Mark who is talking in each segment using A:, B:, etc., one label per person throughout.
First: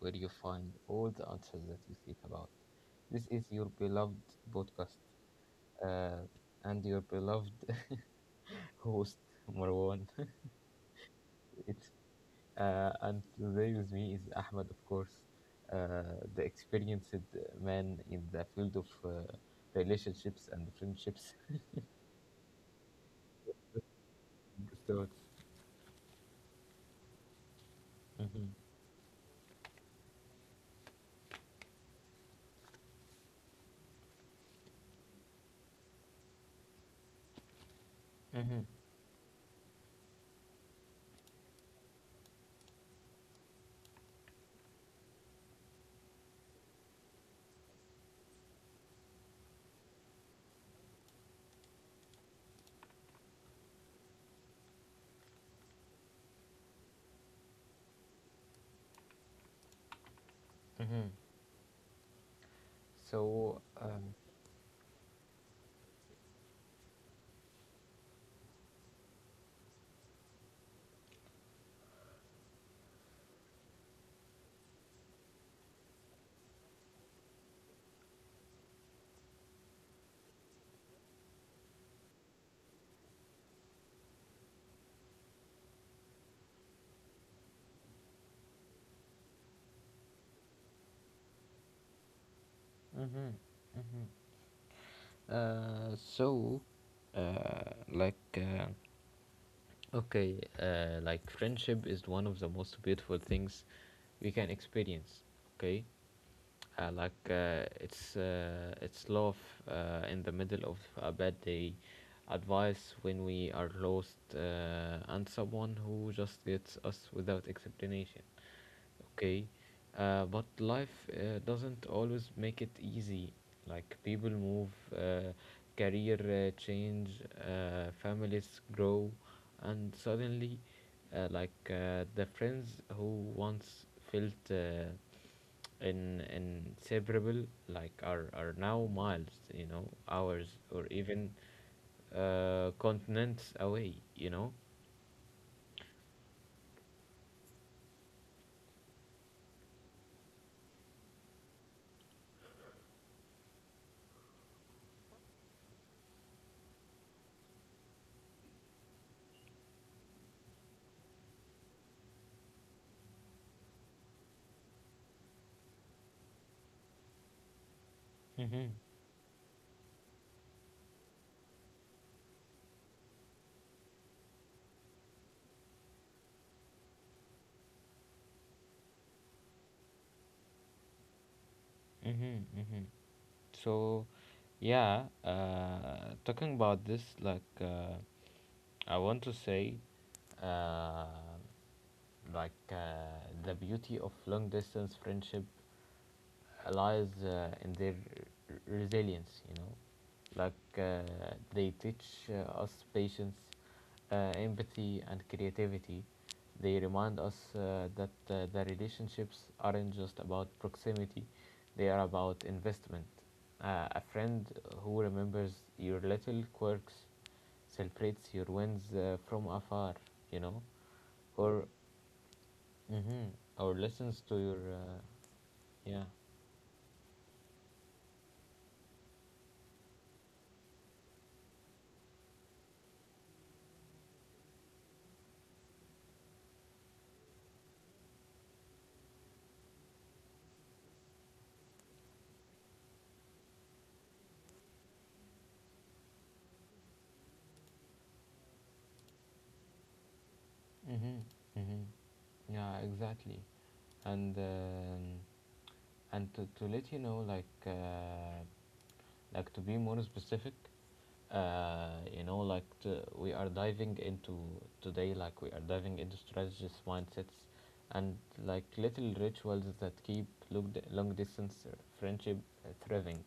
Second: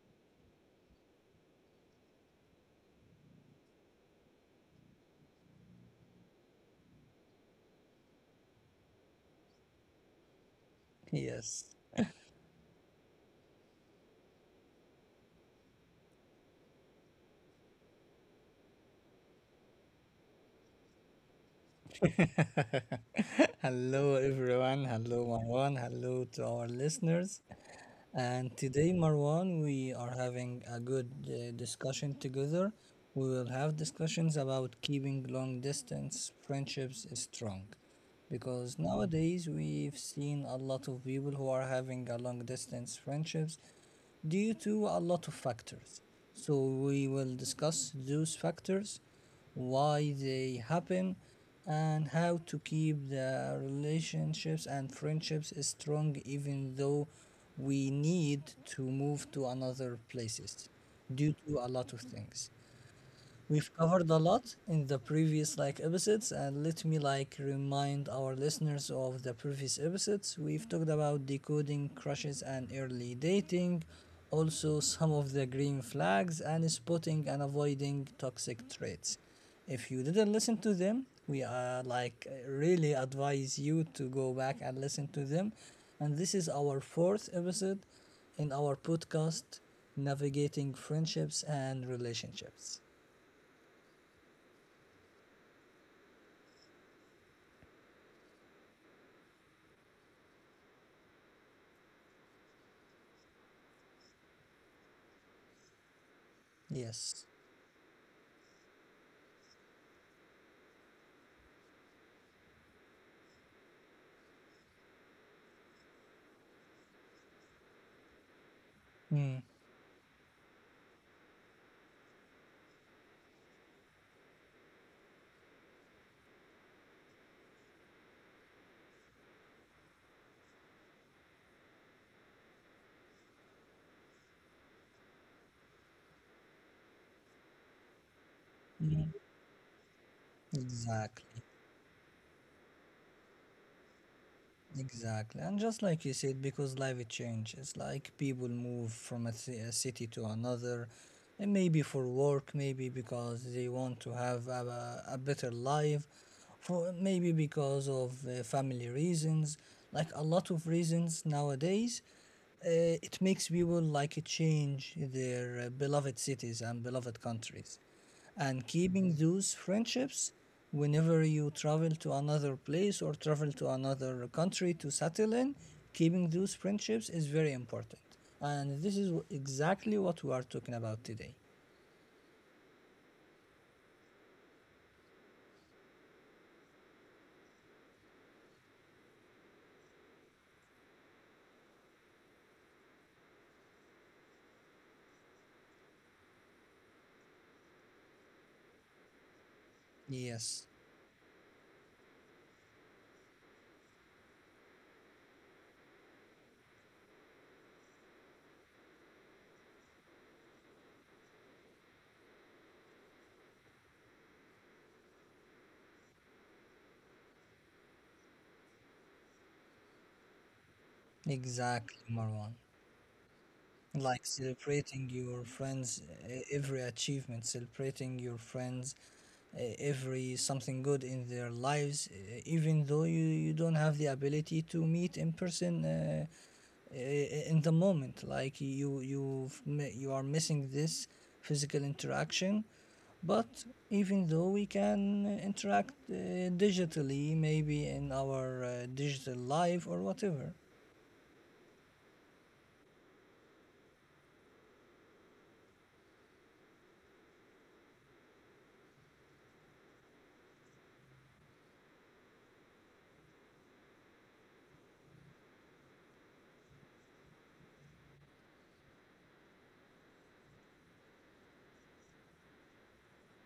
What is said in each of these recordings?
A: where you find all the answers that you seek about. This is your beloved podcast uh, and your beloved host, Marwan.
B: Yes.
A: it's And today with me is Ahmed, of course, the experienced man in the field of relationships and friendships.
B: Hello, everyone.
A: So,
B: Hello, Marwan. Hello to our listeners.
A: hmm
B: And today, Marwan, we are having a good discussion together. We will have discussions about keeping long distance friendships strong. Because
A: hmm
B: nowadays, we've seen a lot of people who are having a long distance friendships due to a lot of factors. So, we will discuss those factors, why they happen, and how to keep the relationships and friendships strong even though we need to move to another places due
A: hmm
B: to a lot of things. We've
A: so,
B: covered a lot in the previous like episodes, and let me like remind our listeners of the previous episodes. We've talked about decoding crushes and early dating, also some of the green flags and spotting and avoiding toxic traits. If you didn't listen to them, we are like really advise you to go back and listen to them. And this is our fourth episode in our podcast Navigating Friendships and Relationships.
A: mhm. Uh, so, uh, like, uh, Okay, friendship is one of the most beautiful things we can experience. Okay,
B: Yes.
A: it's love in the middle of a bad day, advice when we are lost, and someone who just gets us without explanation.
B: Mm.
A: Okay, but life doesn't always make it easy. Like people move, uh, career change, families grow, and suddenly, the friends who once felt in inseparable, like are now miles, you know, hours or
B: Exactly.
A: even continents away, you know.
B: Exactly, and just like you said, because life it changes, like people move from a, a city to another, and maybe for work, maybe because they want to have a better life, for maybe because of family reasons, like a lot of reasons nowadays. It makes people like change their beloved cities and beloved countries, and
A: Mm-hmm.
B: keeping those friendships whenever you travel to another place or travel to another country to settle in, keeping those friendships is very important. And this is exactly what we are talking about today.
A: Mm-hmm. Mm-hmm. So, yeah, talking about this, I want to say, uh, like, uh, the beauty of long distance friendship lies in their resilience, you know.
B: Yes,
A: Like they teach us patience, empathy, and creativity. They remind us that the relationships aren't just about proximity, they are about investment. A friend who remembers your little quirks celebrates your wins from afar, you know, or,
B: exactly, Marwan.
A: mm-hmm, or
B: Like
A: listens to your,
B: celebrating your friends,
A: yeah.
B: eh, every achievement, celebrating your friends, eh, every something good in their lives, eh, even though you don't have the ability to meet in person, in the moment, like you are missing this physical interaction. But even though we can interact digitally, maybe in our digital life or whatever.
A: Mm-hmm. Mm-hmm. Yeah, exactly. And um, and to let you know, like to be more specific, uh, to, we are diving into today, like we are diving into strategies, mindsets, and like little rituals that keep long distance friendship thriving.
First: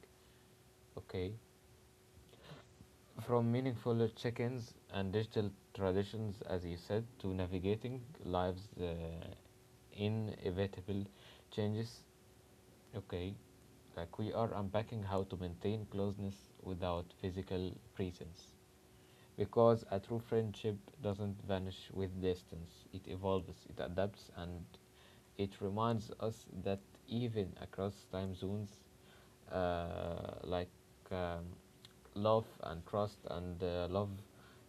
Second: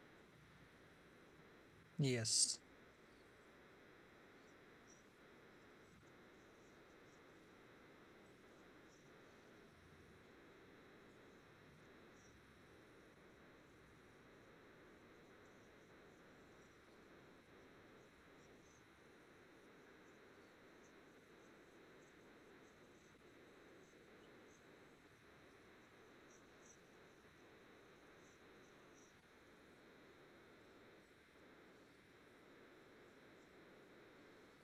A: Okay,
B: Yes,
A: from meaningful check-ins and digital traditions, as you said, to navigating lives. Inevitable changes. Okay, like we are unpacking how to maintain closeness without physical presence. Because a true friendship doesn't vanish with distance, it evolves, it adapts, and it reminds us that even across time zones, uh, like um, love and trust and love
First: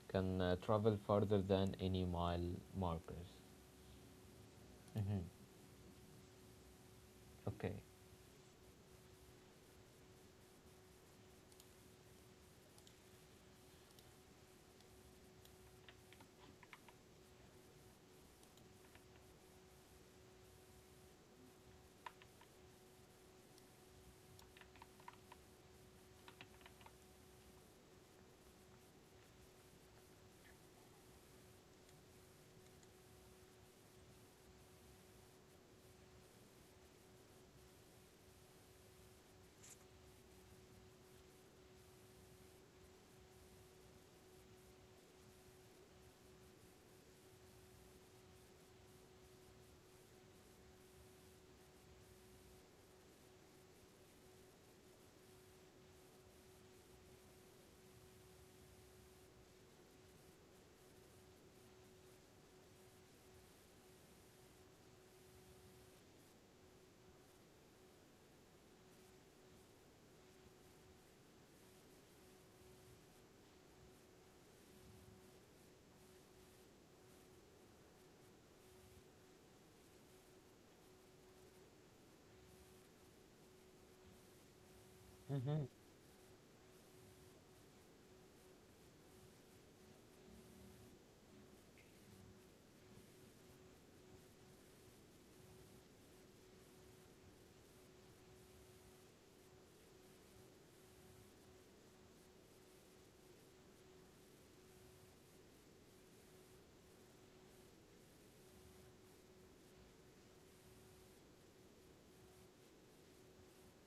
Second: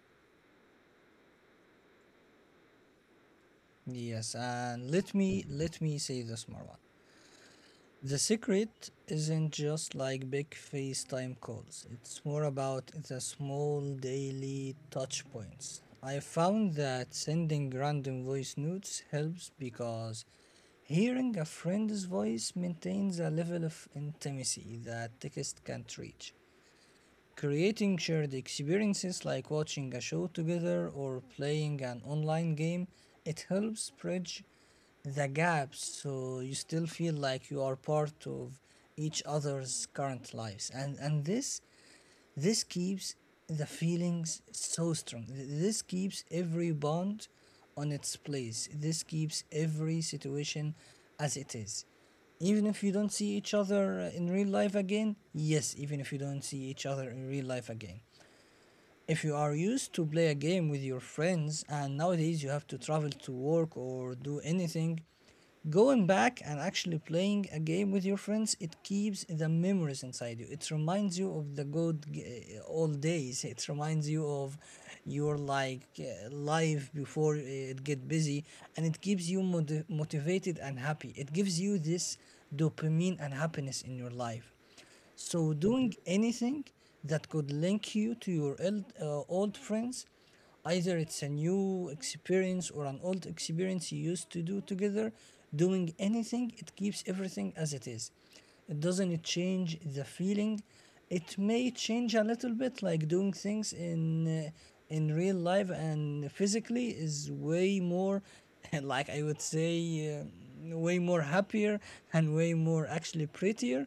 A: can travel further than any mile markers.
B: yes, and let
A: hmm
B: me let me say this, Marwan.
A: Okay.
B: The secret isn't just like big FaceTime calls. It's more about the small daily touch points. I found that sending random voice notes helps, because hearing a friend's voice maintains a level of intimacy that text can't reach. Creating shared experiences, like watching a show together or playing an online game, it helps bridge the gaps so you still feel like you are part of each other's current lives. And this keeps the feelings so strong. This keeps every bond on its place. This keeps every situation as it is, even if you don't see each other in real life again. Yes, even if you don't see each other in real life again, if you are used to play a game with your friends and nowadays you have to travel to work or do anything, going back and actually playing a game with your friends, it keeps the memories inside you. It reminds you of the good old days. It reminds you of your like life before, eh, it get busy, and it keeps you motivated and happy. It gives you this dopamine and happiness in your life. So,
A: Mm-hmm.
B: doing anything that could link you to your old, old friends, either it's a new experience or an old experience you used to do together, doing anything, it keeps everything as it is. It doesn't change the feeling. It may change a little bit. Like doing things uh, in real life and physically is way more, like I would say, way more happier and way more actually prettier,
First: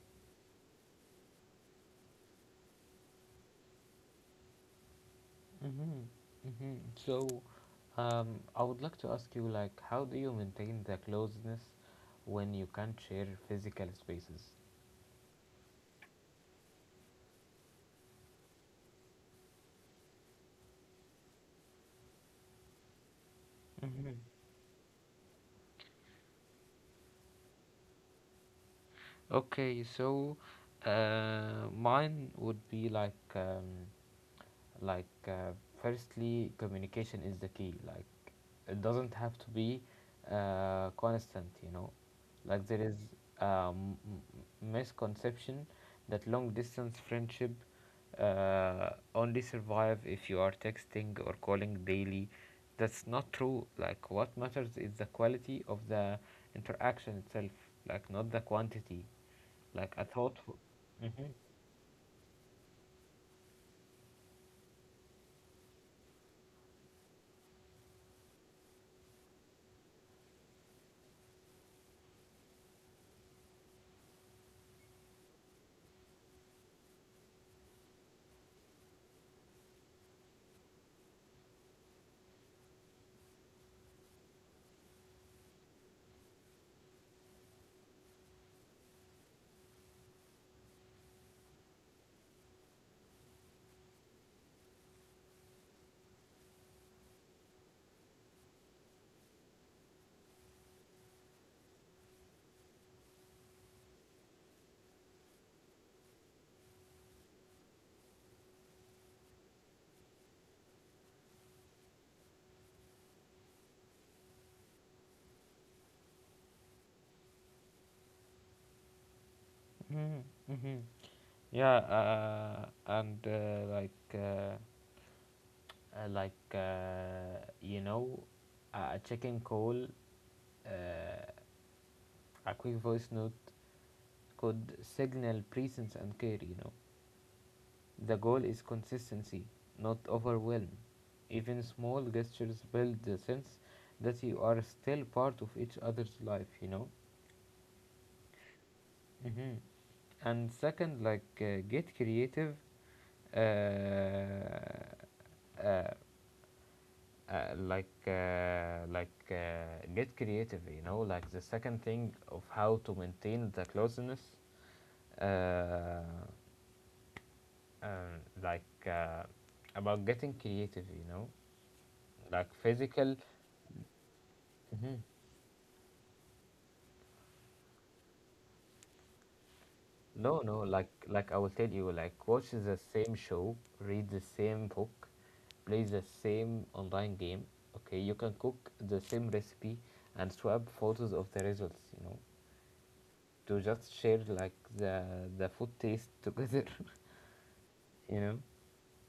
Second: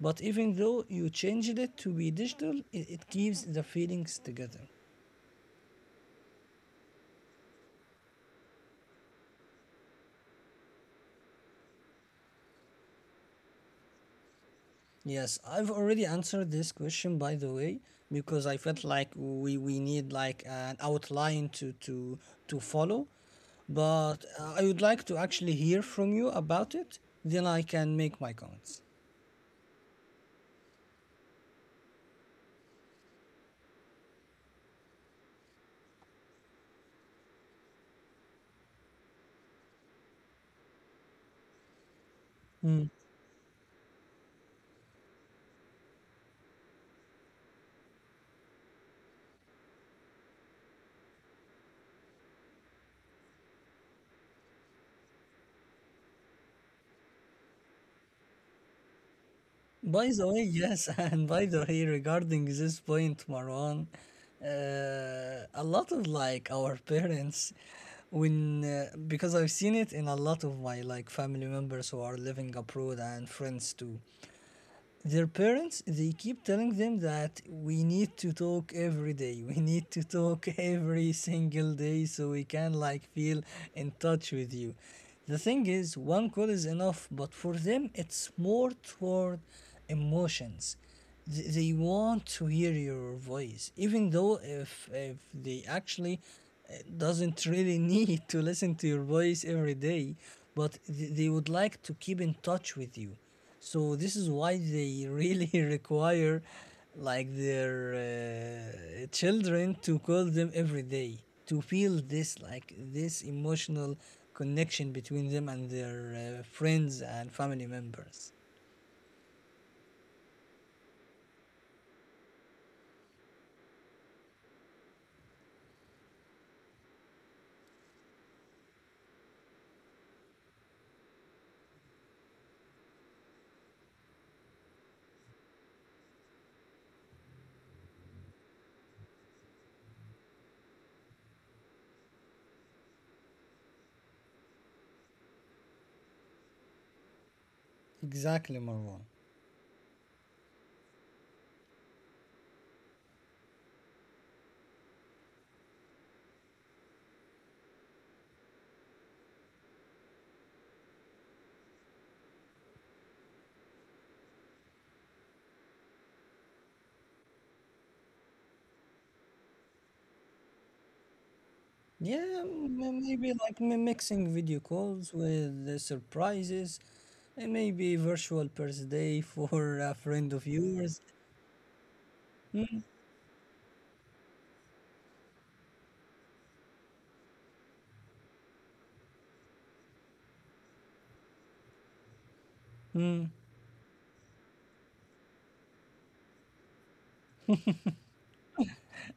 B: but even though you changed it to be digital, it keeps the feelings together.
A: Mm-hmm. Mm-hmm. So, I would like to ask you, like, how do you maintain the closeness when you can't share physical spaces?
B: Yes, I've already answered this question, by the way, because I felt like we need like an outline to follow. But I would like to actually hear from you about it, then I can make my comments.
A: Okay, so, mine would be like, like uh, firstly communication is the key, like it doesn't have to be constant, you know. Like there is a misconception that long distance friendship only survive if you are texting or calling daily. That's not true. Like what matters is the quality of the interaction itself, like not the quantity, like
B: By
A: a
B: the way,
A: thoughtful.
B: yes, and by the way, regarding this point, Marwan, a lot of like our parents, when because I've seen it in a lot of my like family members who are living abroad and friends too, their parents, they keep telling them that we need to talk every day, we need to talk every single day, so we can like feel in touch with you. The thing is, one call is enough, but for them it's more toward emotions. They want to hear your voice, even though if they actually doesn't really need to listen to your voice every day. But they would like to keep in touch with you. So this is why they really require like their children to call them every day, to feel this like this emotional connection between them and their friends and family members.
A: Mhm, mhm. Yeah, and like you know, a chicken call, uh, a quick voice note could signal presence and care. You know, the goal is consistency, not overwhelm. Even small gestures build the sense that you are still part of each other's life. You know.
B: Exactly, Marwan.
A: Mhm. And second, get creative, uh, uh, get creative. You know, like the second thing of how to maintain the closeness, uh, um, like uh, about getting creative. You know,
B: Yeah,
A: like physical.
B: maybe like mixing video
A: Mhm.
B: calls with surprises, and maybe virtual birthday for a friend
A: No,
B: of
A: no,
B: yours.
A: like I will tell you, like watch the same show, read the same book, play the same online game. Okay, you can cook the same recipe and swap photos of the results, you know,
B: Hmm.
A: to just share like the food taste together, you know.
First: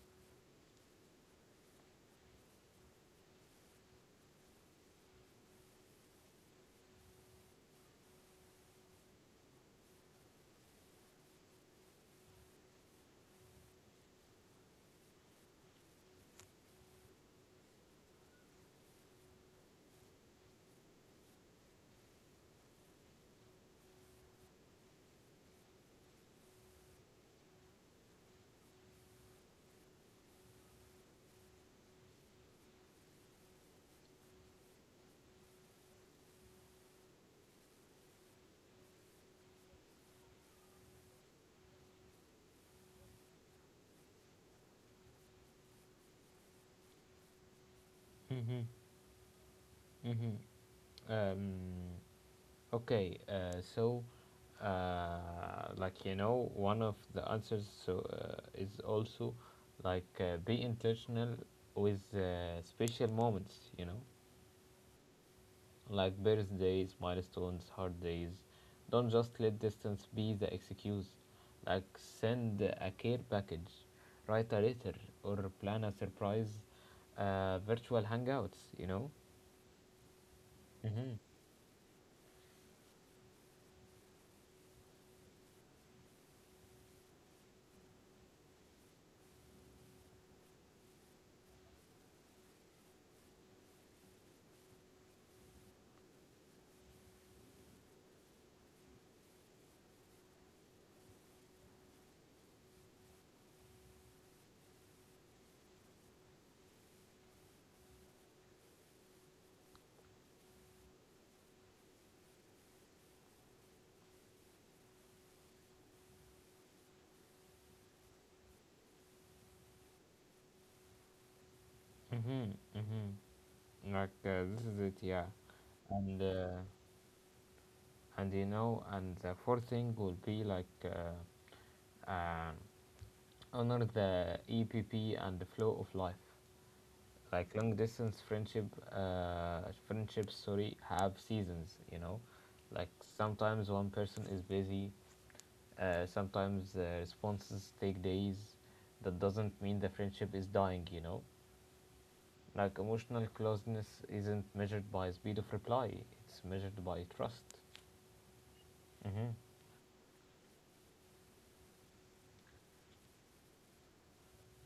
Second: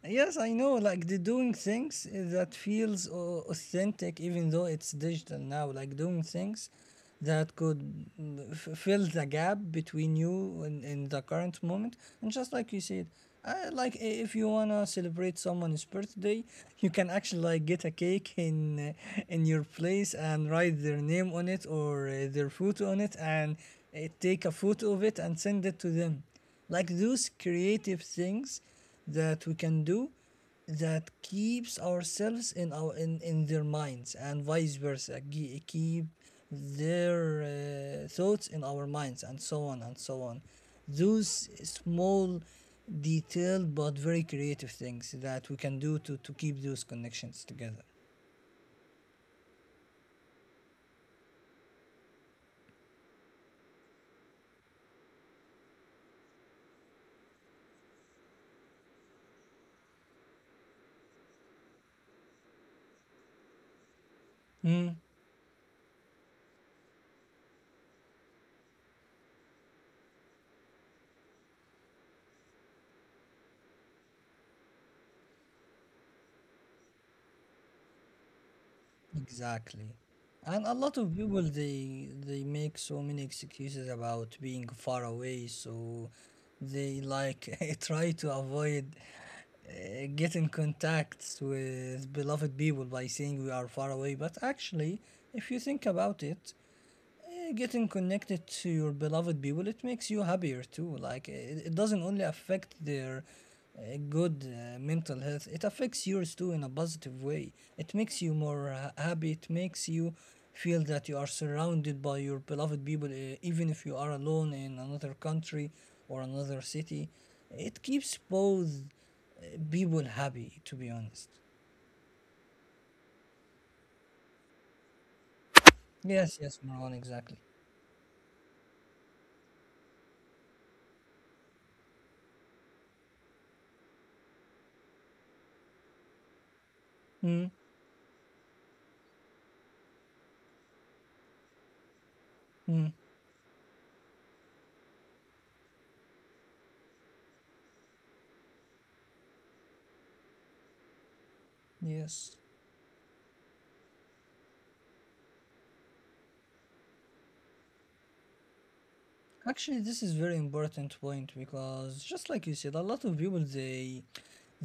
B: Yes, I know. Like the doing things that feels authentic, even though it's digital now. Like doing things that could mm, fill the gap between you and the current moment. And just like you said, I, like, if you wanna celebrate someone's birthday, you can actually like get a cake in your place and write their name on it or their photo on it, and take a photo of it and send it to them, like those creative things that we can do, that keeps ourselves in our in their minds and vice versa. Keep their thoughts in our minds and so on and so on, those small detailed but very creative things that we can do to keep those connections together.
A: Mm-hmm. Mm-hmm. Um, okay, you know, one of the answers is also be intentional with special moments. You know,
B: Mm.
A: like birthdays, milestones, hard days. Don't just let distance be the excuse. Like send a care package, write a letter, or plan a surprise virtual hangouts. You know.
B: Exactly. And a lot
A: hmm
B: of people, they make so many excuses about being far away, so they like try to avoid get in contacts with beloved people by saying we are far away. But actually, if you think about it, eh, getting connected to your beloved people, it makes you happier too. Like it doesn't only affect their good mental health, it affects yours too in a positive way. It makes you more happy, it makes you feel that you are surrounded by your beloved people, even if you are alone in another country or another city. It keeps both uh, people happy, to be honest.
A: Mm-hmm, mm-hmm. Like this is it, yeah. And
B: Yes, yes,
A: uh,
B: Marwan, exactly.
A: and you know, and the fourth thing would be like um honor the EPP and the flow of life. Like
B: Mm,
A: long distance friendship, uh, friendships, sorry, have seasons. You know, like
B: mm,
A: sometimes one person is busy. Sometimes responses take days. That doesn't mean the friendship is dying. You know,
B: yes.
A: like emotional closeness isn't measured by speed of reply. It's measured by trust. Mm-hmm.
B: Actually, this is very important point, because just like you said, a lot of people, they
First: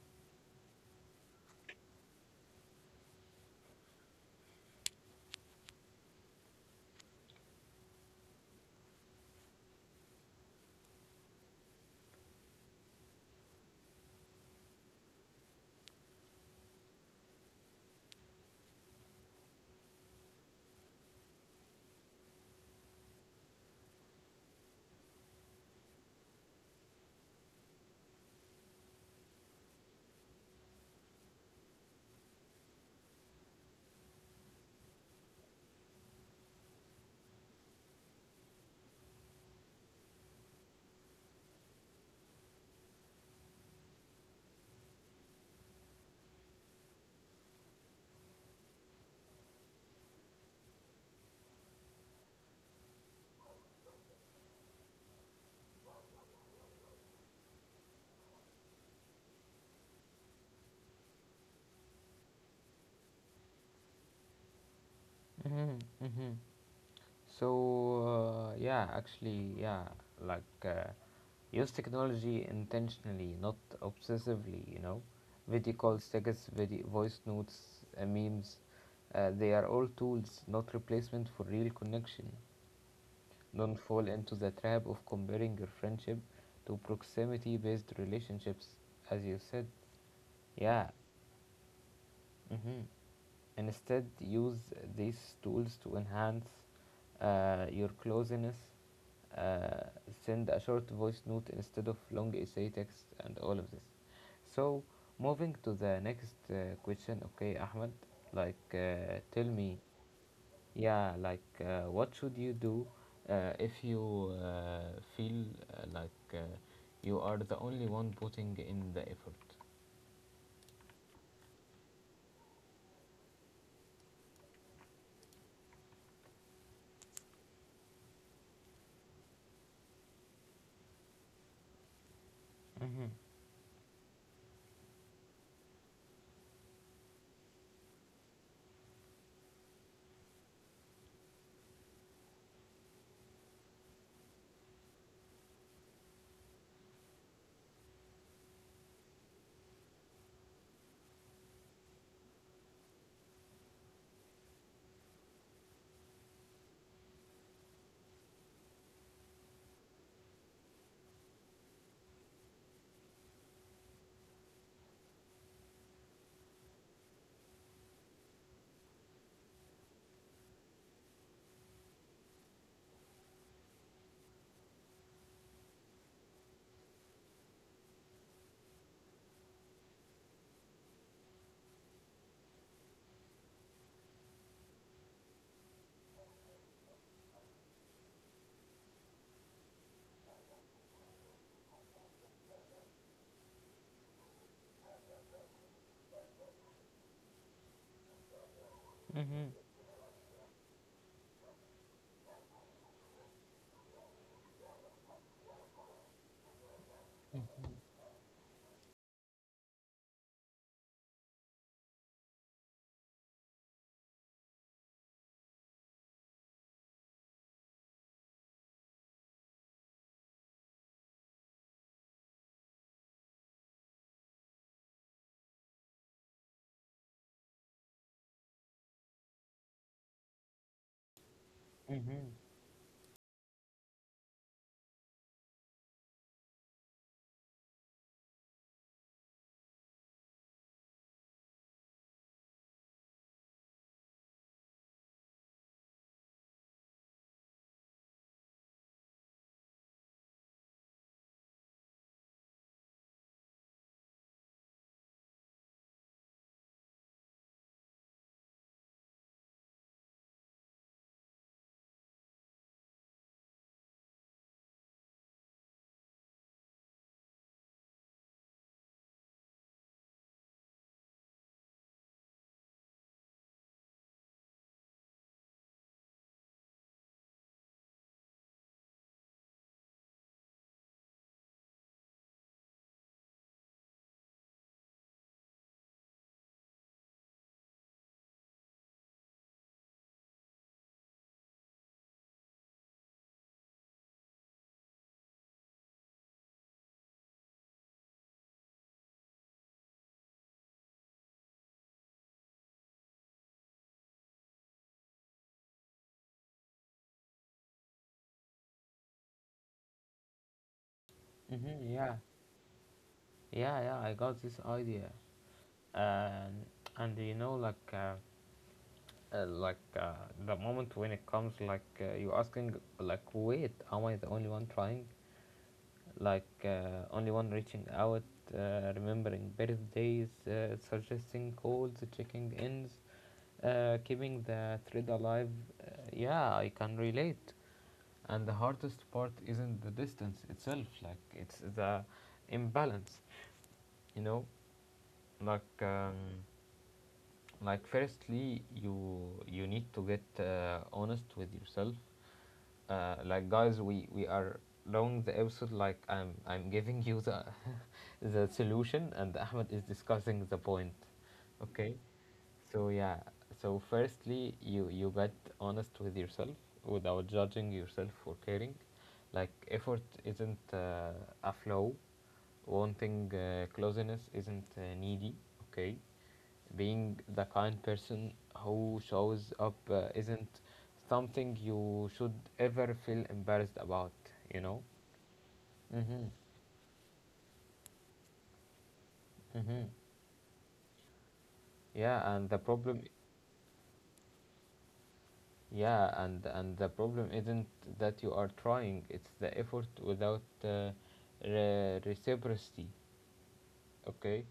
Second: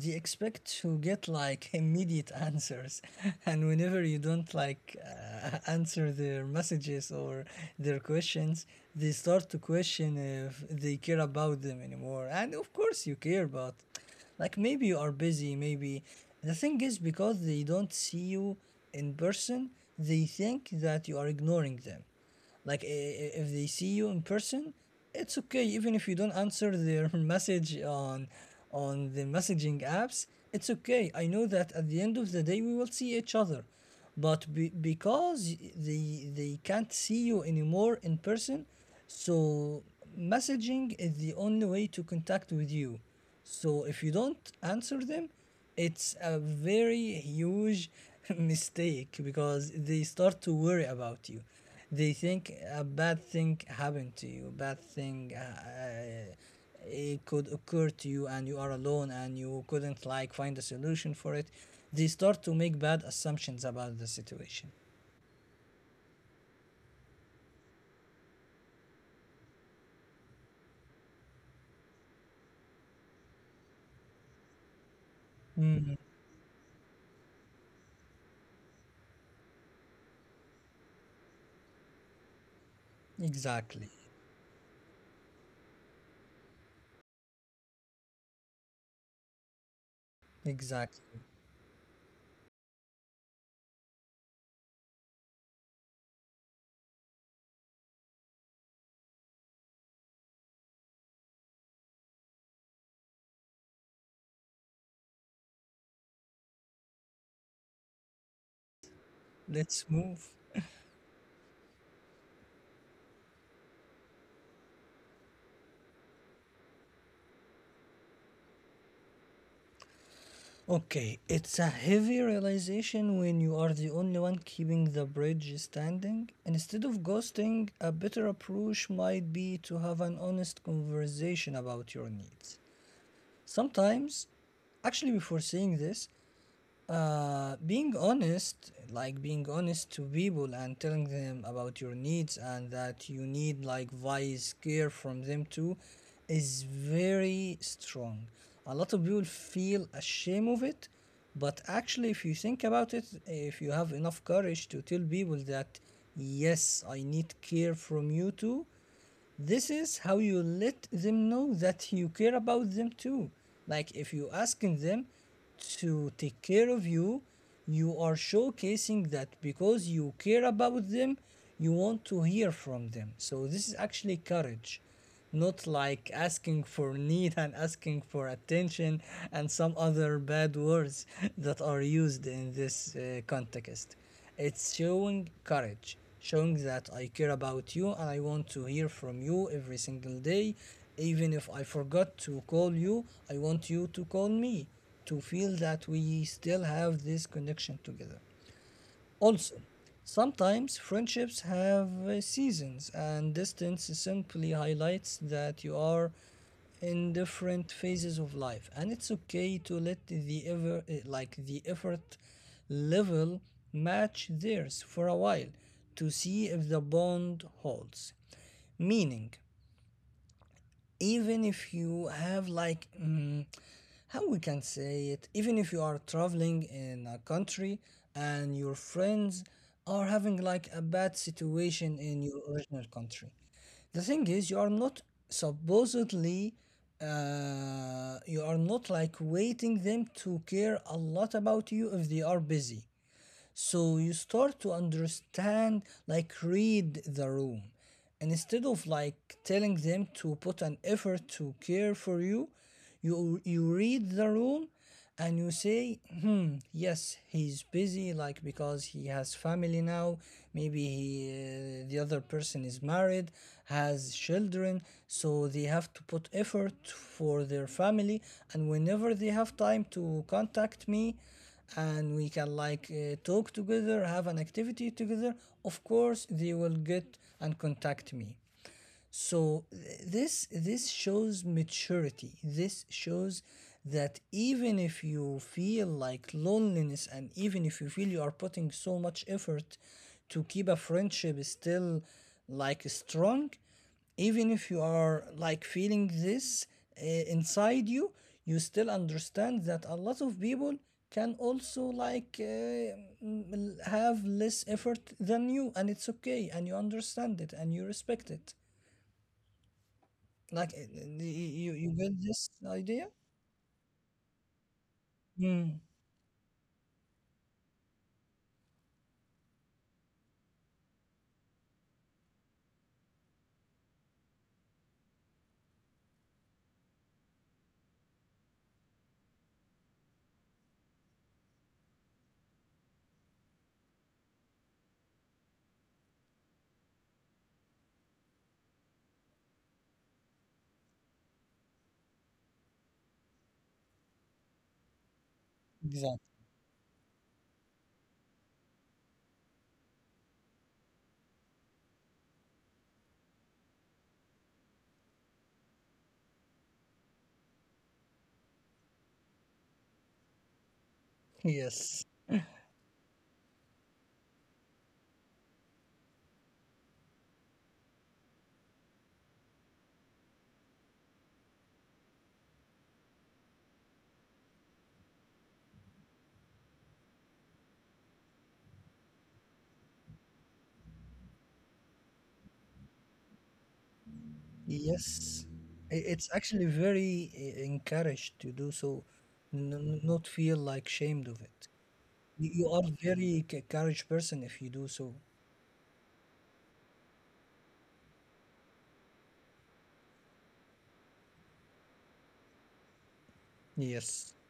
B: they expect to get like immediate answers, and whenever you don't like answer their messages or their questions, they start to question if they care about them anymore. And of course, you care, but like maybe you are busy. Maybe the thing is, because they don't see you in person, they think that you are ignoring them. Like if they see you in person, it's okay. Even if you don't answer their message on the messaging apps, it's okay. I know that at the end of the day we will see each other, but because they can't see you anymore in person, so messaging is the only way to contact with you. So if you don't answer them, it's a very huge mistake because they start to worry about you. They think a bad thing happened to you. Bad thing, it could occur to you, and you are alone, and you couldn't like find a solution for it. They start to make bad assumptions about the situation.
A: Mm-hmm. Mm-hmm. So yeah, actually, yeah, like use technology intentionally, not obsessively. You know, video
B: Mhm.
A: calls, tickets, video, voice notes, memes. They are all tools, not replacement for real connection. Don't
B: Exactly.
A: fall into the trap of comparing your friendship to proximity-based relationships, as you said. Yeah.
B: Exactly.
A: hmm Instead, use these tools to enhance your closeness. Uh, Send a short voice note instead of long essay text and all of this. So, moving to the next question, okay, Ahmed, tell me,
B: Let's move.
A: yeah, what should you do if you feel like you are the only one putting in the effort?
B: Okay, it's a heavy realization when you are the only one keeping the bridge standing. Instead of ghosting, a better approach might be to have an honest conversation about your needs.
A: Mm-hmm.
B: Sometimes, actually, before saying this, being honest, like being honest to people and telling them about your needs and that you need like wise care from them too, is very strong. A lot of people feel ashamed of it, but actually, if you think about it, if you have enough courage to tell people that, yes, I need care from you too, this is how you let them know that you care about them too. Like if you asking them to take care of you, you are showcasing that because you care about them, you want to hear from them. So this is actually courage, not like asking for need and asking for attention and some other bad words that are used in this context. It's showing courage, showing that I care about you and I want to hear from you every single day. Even if I forgot to call you, I want you to call me to feel that we still have this connection together.
A: Mm-hmm.
B: Also, sometimes friendships have seasons, and distance simply highlights that you are in different phases of life, and it's okay to let like the effort level match theirs for a while to see if the bond holds. Meaning, even if you have how we can say it, even if you are traveling in a country and your friends are having like a bad situation
A: Mm-hmm.
B: in your original country, the thing is you are not supposedly, you are not like waiting them to care a lot about you if they are busy, so you start to understand, like, read the room. And instead of like telling them to put an effort to care for you, you read the room and you say, hmm, yes, he's busy, like because he has family now. Maybe the other person is married, has children, so they have to put effort for their family. And whenever they have time to contact me, and we can talk together, have an activity together, of course they will get and contact me. So this shows maturity. This shows that even if you feel like loneliness, and even if you feel you are putting so much effort to keep a friendship still like strong, even if you are like feeling this inside you, you still understand that a lot of people can also have less effort than you, and it's okay, and you understand it and you respect it. You
A: Mm-hmm.
B: get
A: Yeah.
B: this idea?
A: Yeah, yeah, I got this idea.
B: Mm,
A: And and you know, uh, like uh, the moment when it comes, like you asking like, wait, am I the only one trying? Like only one reaching out, remembering birthdays, suggesting calls, checking ins, keeping the thread alive. Yeah, I can relate. And the hardest part isn't the distance itself, like it's the imbalance, you know, like.
B: exactly.
A: Like firstly you need to get honest with yourself. Like guys, we are long the episode, like I'm giving you the the solution, and Ahmed is discussing the point, okay.
B: Yes,
A: So yeah, so firstly you get honest with yourself without judging yourself or caring. Like effort isn't a flow, wanting closeness isn't needy, okay. Being the kind person who shows up isn't something you should ever feel embarrassed about, you know.
B: yes.
A: Mm-hmm.
B: It's actually very encouraged to do so,
A: Mm-hmm.
B: not feel like shamed of it.
A: Yeah, and
B: You
A: the
B: you are
A: problem
B: very courage person if you do so.
A: yeah, and the problem isn't that you are trying, it's the effort without reciprocity,
B: Yes.
A: okay.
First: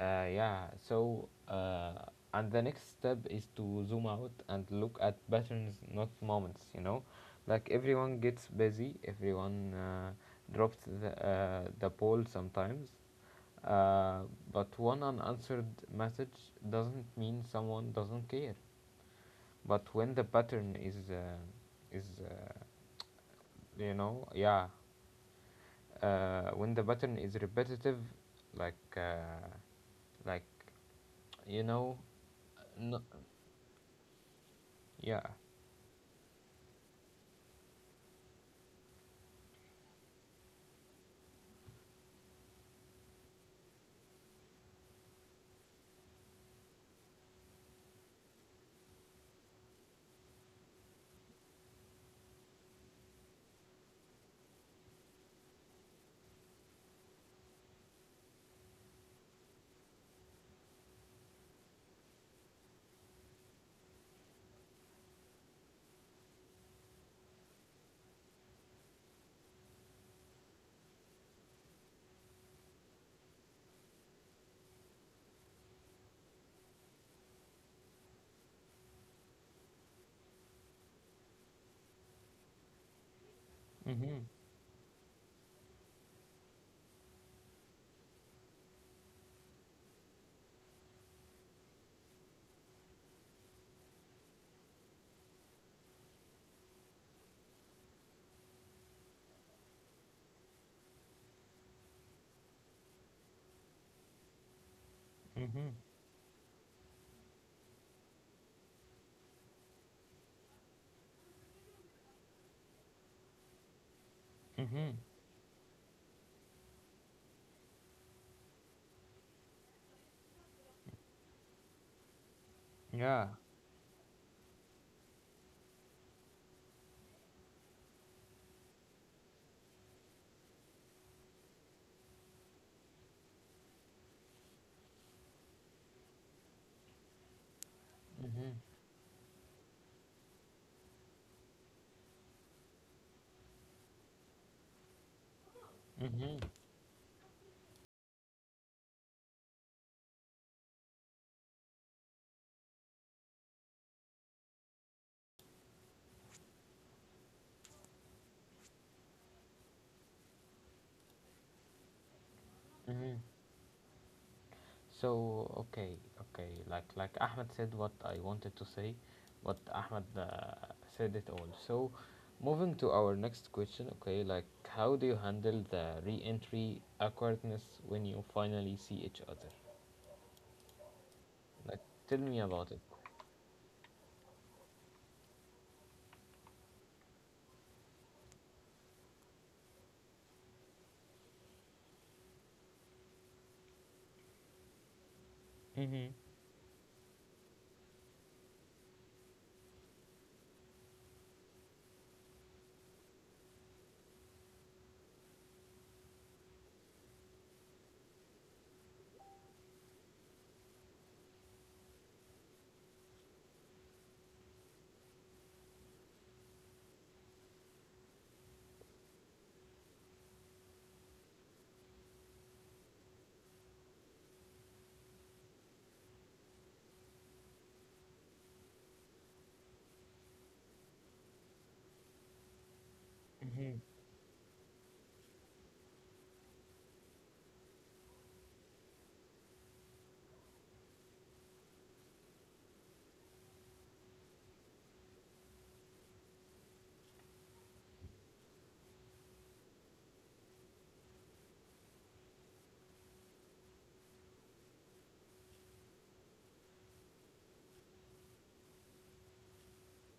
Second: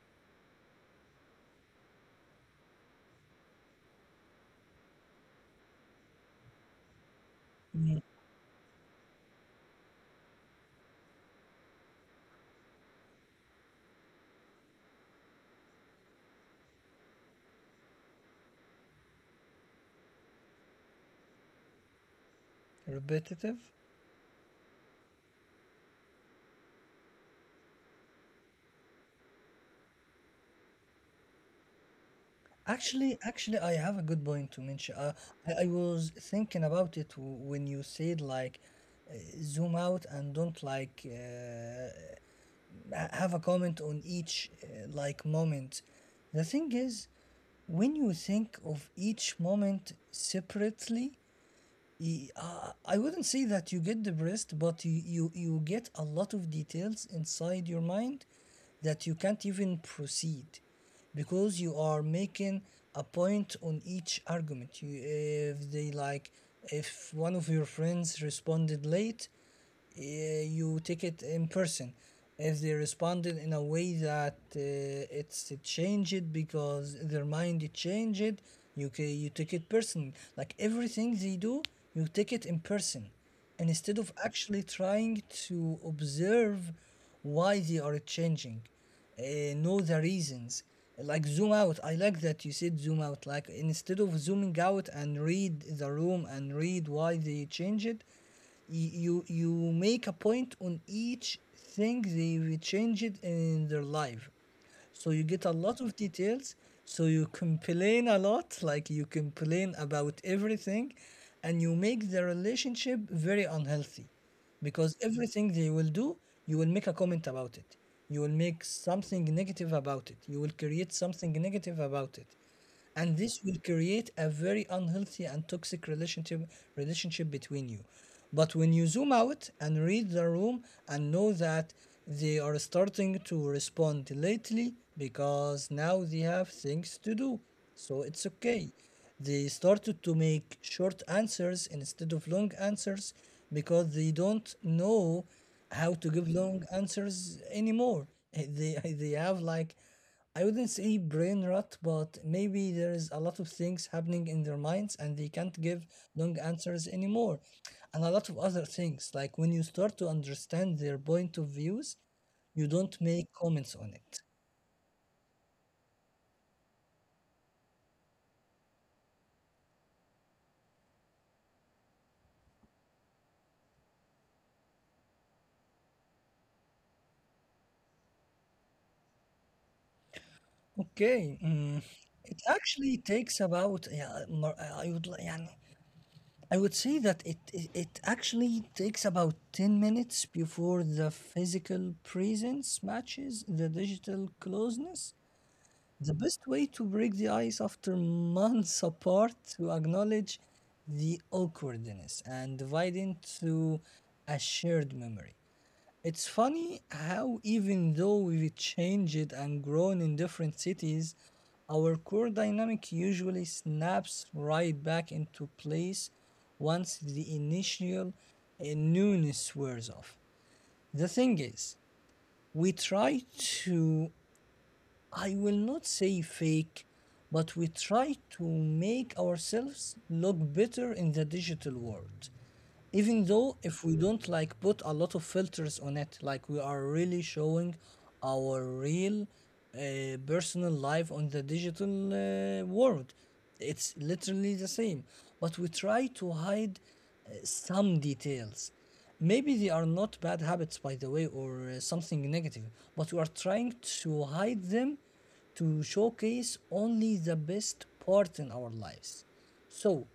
A: Yeah, and the next step is to zoom out and look at patterns, not moments, you know. Like
B: Mm.
A: everyone gets busy, everyone drops the ball sometimes, uh, but one unanswered message doesn't mean someone doesn't care. But when the pattern is, is uh,
B: Repetitive.
A: you know, yeah, when the pattern is repetitive, like, uh, like you know, no,
B: Actually, I have a good point to mention.
A: yeah.
B: I was thinking about it when you said like uh, zoom out and don't have a comment on each like moment. The thing is, when you think of each moment separately, I wouldn't say that you get depressed, but you get a lot of details inside your mind that you can't even proceed because you are making a point on each argument. You, if they like, if one of your friends responded late, you take it in person. If they responded in a way that it's it changed because their mind it changed, you take it personally. Like everything they do, you take it in person, and instead of
A: Mhm.
B: actually trying to observe why they are changing, know the reasons. Like zoom out. I like that you said zoom out. Like instead of zooming out and read the room and read why they change it, Y- you you make a point on each thing they will change it in their life, so you get a
A: Mhm.
B: lot of details, so you complain a lot, like you complain about everything, and you make the relationship very unhealthy
A: Mhm.
B: because everything they will do, you will make a comment about it, you will make something negative about it, you will create something negative about it, and
A: Yeah.
B: this will create a very unhealthy and toxic relationship between you. But when you zoom out and read the room and know that they are starting to respond lately because now they have things to do, so it's
A: Mhm.
B: okay, they started to make short answers instead of long answers because they don't know how to give
A: Mhm.
B: long answers anymore. they they have like, I wouldn't say brain rot, but maybe there is a lot of things happening in their minds and they can't give long answers anymore. And a lot of other things, like when you start to understand their point of views, you don't
A: Mhm.
B: make comments on it.
A: So okay, okay. Like Ahmed said what I wanted to say, what Ahmed said it all. So, moving to our next question. Okay, like how do you handle the re-entry awkwardness when you finally see each other?
B: Okay.
A: Like,
B: Mm,
A: tell me
B: it
A: about it.
B: actually takes about, yeah, I would yeah, I would say that it actually takes about 10 minutes before the physical presence matches the digital closeness.
A: Mhm.
B: The best way to break the ice after months apart to acknowledge the awkwardness and divide into a shared memory. It's funny how, even though we've changed and grown in different cities, our core dynamic usually snaps right back into place once the initial newness wears off. The thing is, we try to, I will not say fake, but we try to make ourselves look better in the digital world. Even though
A: Mhm.
B: if we don't like put a lot of filters on it, like we are really showing our real personal life on the digital world. It's literally the same, but we try to hide some details. Maybe they are not bad habits, by the way, or something negative, but we are trying to hide them to showcase only the best part in our lives. So,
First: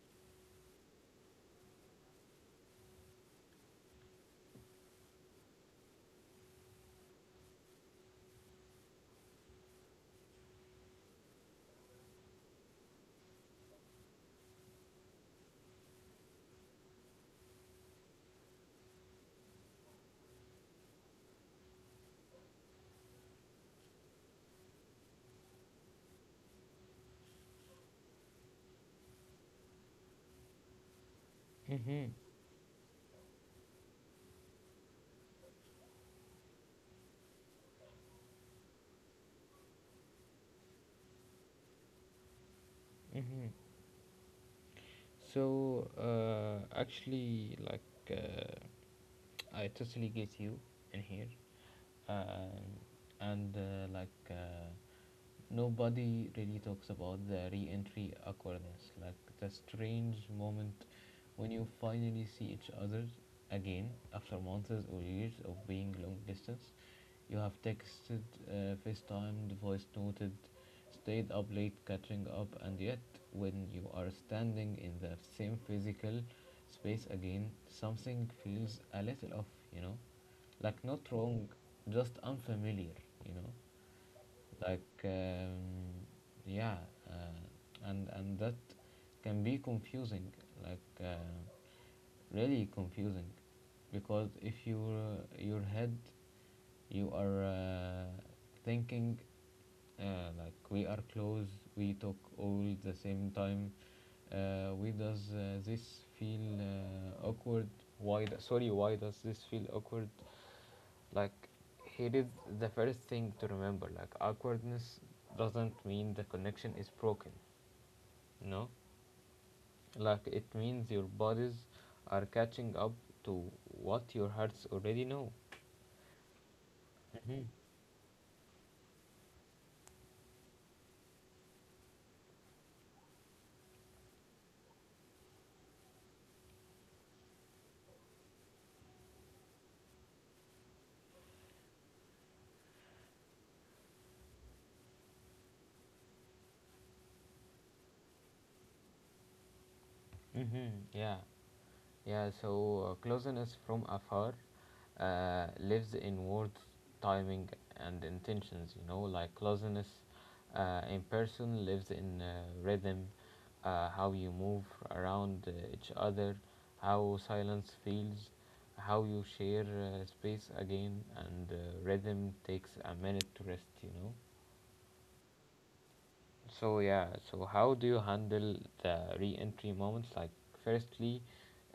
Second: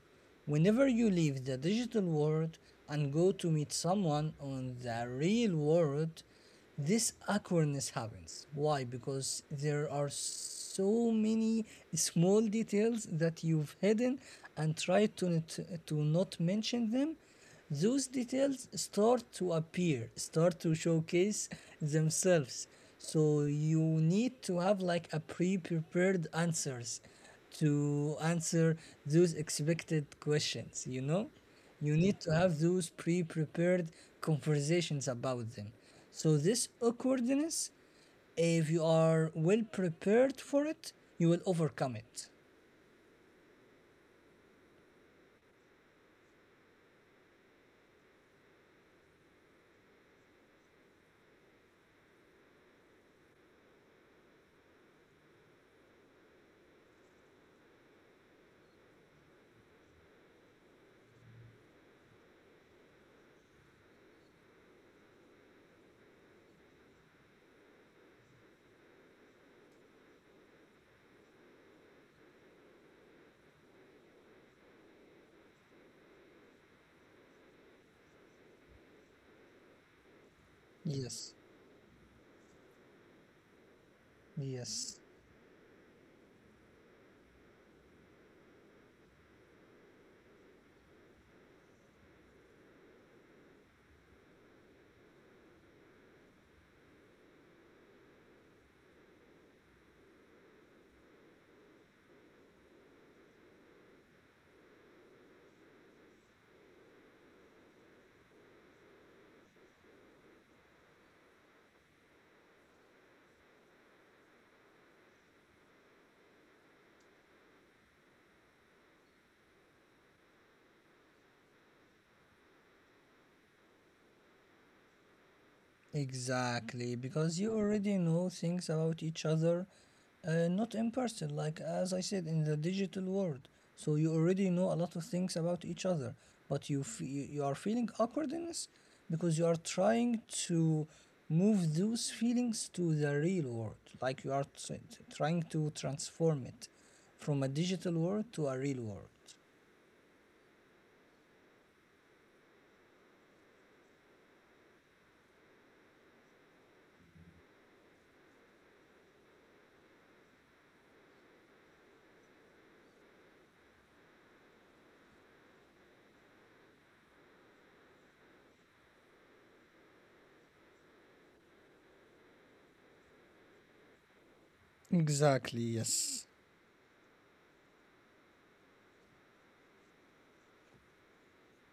B: whenever you leave the digital world and go to meet someone on the real world, this awkwardness happens. Why? Because there are so many small details that you've hidden and tried to not mention them. Those details start to appear, start to showcase themselves, so you need to have like a pre-prepared answers to answer those expected questions. You
A: Mhm.
B: need to have those pre-prepared conversations about them, so this awkwardness, if you are well prepared for it, you will overcome it.
A: Mhm. So actually, like I totally get you in here, um, and like nobody really talks about the re-entry awkwardness, like the strange moment when you finally see each other again after months or years of being long distance. You have texted, FaceTimed, voice noted, stayed up late catching up, and yet when you are standing in the same physical space again, something feels a little off, you know, like not
B: Yes,
A: wrong, just unfamiliar, you know,
B: yes.
A: like um, yeah, and that can be confusing, like really confusing, because if your head, you are thinking like we are close, we talk all the same time, we does this feel awkward why do- sorry why does this feel awkward? Like here is the first thing to remember, like awkwardness doesn't mean the connection is broken, no. Like it means your bodies are catching up to what your hearts already know.
B: Exactly, because
A: Mm-hmm.
B: you already know things about each other, not in person, like as I said, in the digital world. So you already know a lot of things about each other, but you are feeling awkwardness because you are trying to move those feelings to the real world. Like you are trying to transform it from a digital world to a real world.
A: Mm-hmm. Yeah. Yeah, so closeness from afar lives in words, timing, and intentions. You know, like closeness in person lives in rhythm, how you move around each other, how silence feels, how you share space again, and rhythm takes a minute to rest, you know.
B: Exactly, yes.
A: So yeah, so how do you handle the re-entry moments? Like, firstly,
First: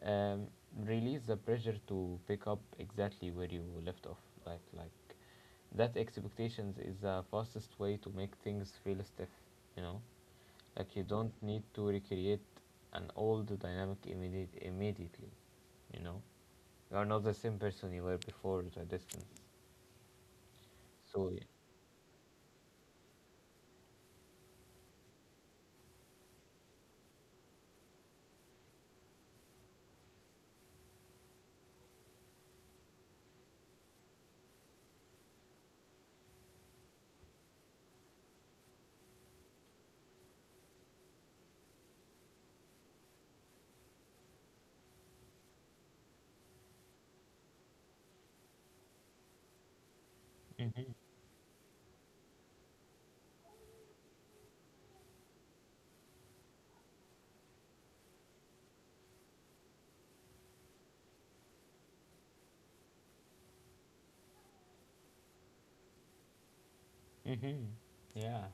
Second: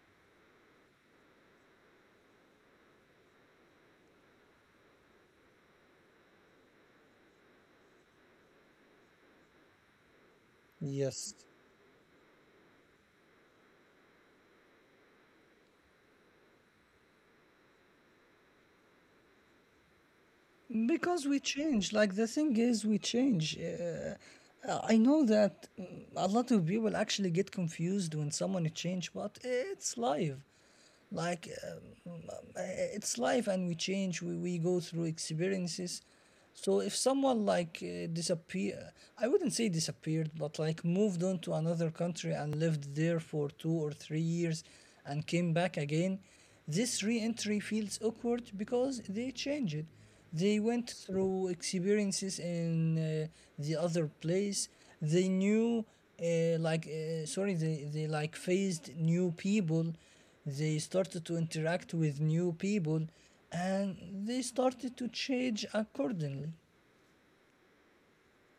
A: um, release the pressure to pick up exactly where you left off. Like that expectations is the fastest way to make things feel stiff. You know, like you don't
B: Yes.
A: need to recreate an old dynamic immediately. You know, you are not the same person you were before the distance.
B: Because
A: So
B: we
A: yeah.
B: change. Like the thing is, we change. I know that, mm, a lot of people actually get confused when someone change, but it's life. Like um, um, uh, it's life, and we change. We go through experiences. So if someone disappear, I wouldn't say disappeared, but like moved on to another country and lived there for 2 or 3 years, and came back again, this re-entry feels awkward because they changed. They went
A: Mhm.
B: through experiences in the other place. They knew, sorry, they like faced new people. They started to interact with new people and they started to change accordingly.
A: Mhm. Yeah.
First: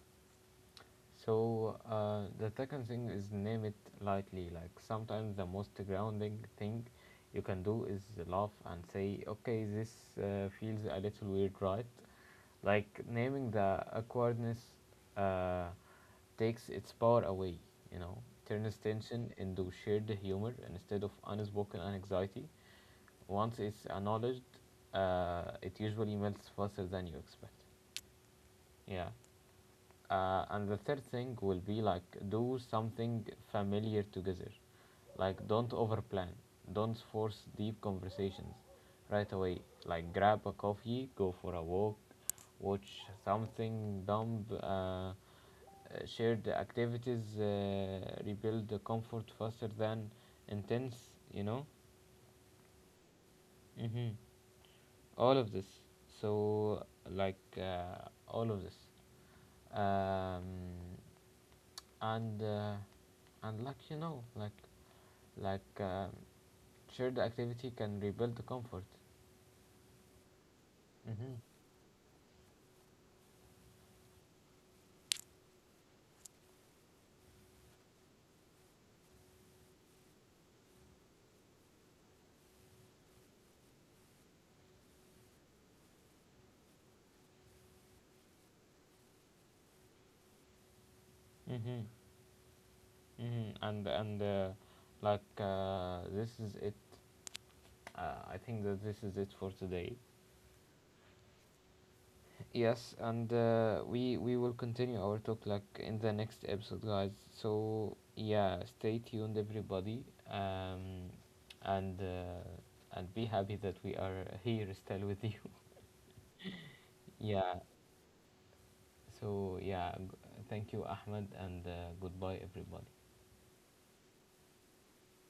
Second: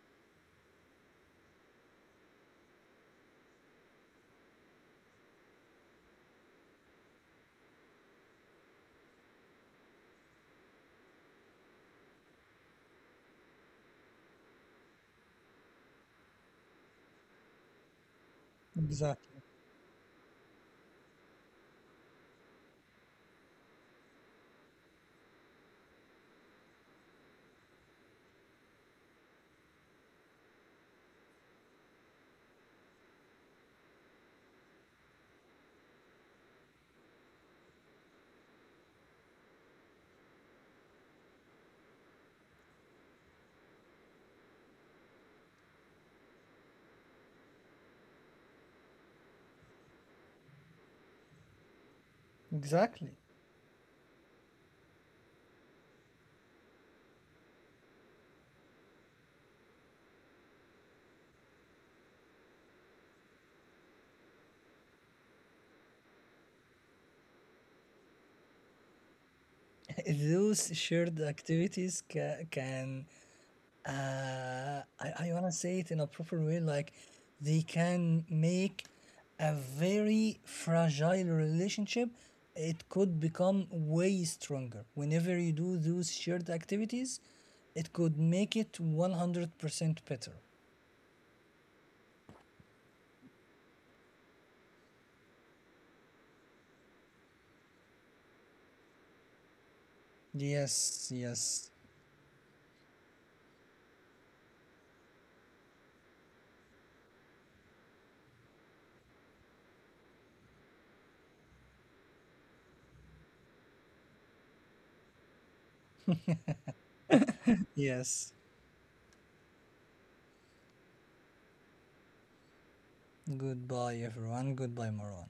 A: So the second thing is name it lightly. Like sometimes the most grounding thing you can do is laugh and say, "Okay, this feels a little weird, right?" Like naming the awkwardness uh, takes its power away. You know, turns tension
B: Exactly.
A: into shared humor instead of unspoken anxiety. Once it's acknowledged, it usually melts faster than you expect. Yeah. And the third thing will be like do something familiar together. Like don't overplan. Don't force deep conversations right away. Like grab a coffee, go for a walk, watch something dumb. Shared activities rebuild the comfort faster than intense. You know,
B: Exactly.
A: hmm all of this. So like uh, all of this, um, and. Uh, and like you know, like um, shared activity can rebuild the comfort.
B: Those shared
A: Mm-hmm.
B: activities can, I want to say it in a proper way, like they can make a very fragile relationship. It could become way stronger. Whenever you do those shared activities, it could make it 100% better.
A: Mm-hmm. Mm-hmm. And like this is it. I think that this is it for today.
B: Yes, yes,
A: Yes, and we will continue our talk like in the next episode, guys. So yeah, stay tuned, everybody. um and uh, and be happy that we are here still with you. Yeah.
B: yes.
A: So yeah, thank you, Ahmed, and goodbye, everybody.
B: Goodbye, everyone. Goodbye, Marwan.